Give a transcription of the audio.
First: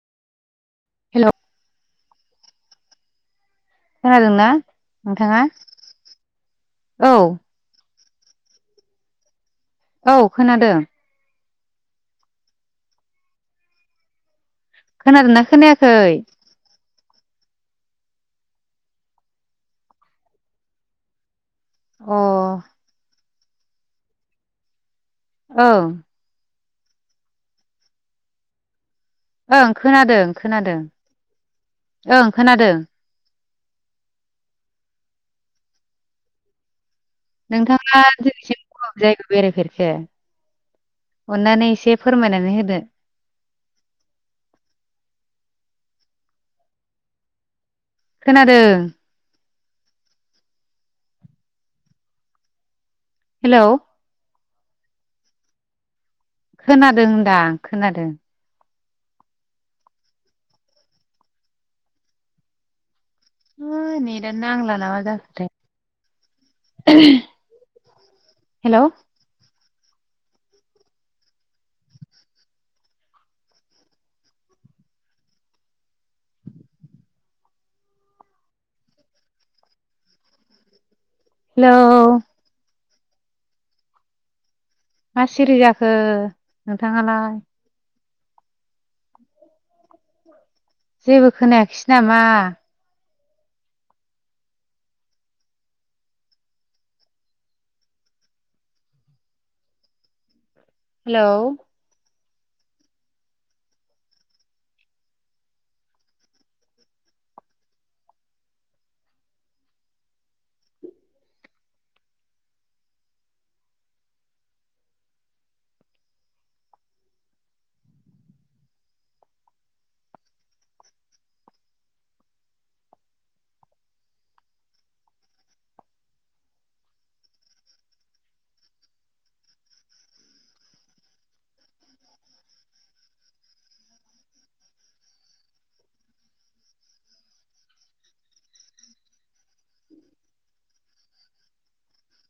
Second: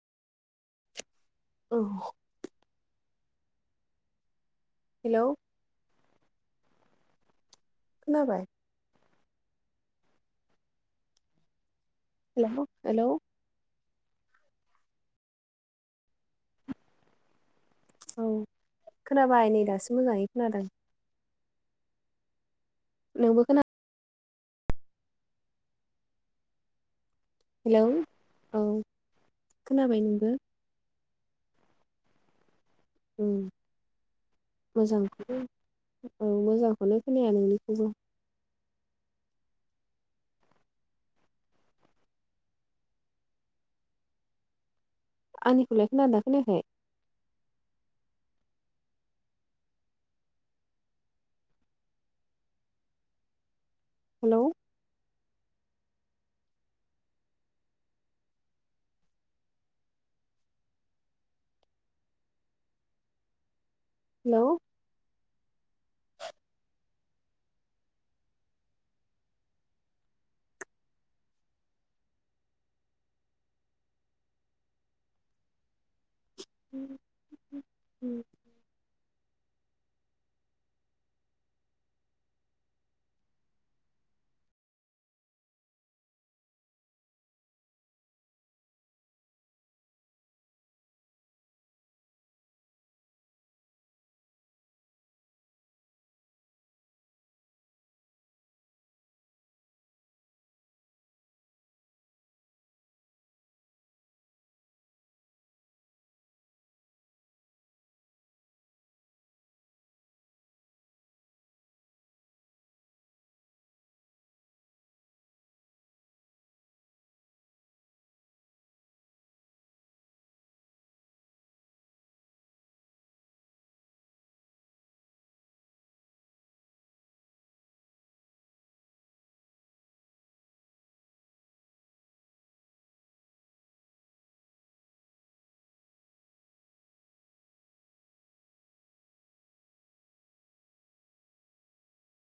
Hello औ खोनादोंना hello नोंथाङा औ खोनाबाय? औ खोनादों। हेलौ हेलौ खोनादोंना खोनायाखै? औ खोनाबाय नै दासो मोजाङै खोनादों। अ नोंबो खोना औ हेलौ औ ओं खोनाबाय खोनादों नोंबो खोनादों ओं खोनादों मोजांखौनो औ मोजांखौनो खोनाया नोंनिखौबो नोंथाङा जायगायाव बेरायफेरखो अननानै एसे फोरमायनानै होदो आंनिखौलाय खोनादोंना खोनायाखै खोनादों हेल' हेल' खोनादों होनदांं खोनादों। है नेदानो हेलौ नांला मा जाखोथाय। हेलौ उम हेलौ मा सिरि जाखो नोंथाङालाय जेबो खोनायाखिसै नामा? हेलौ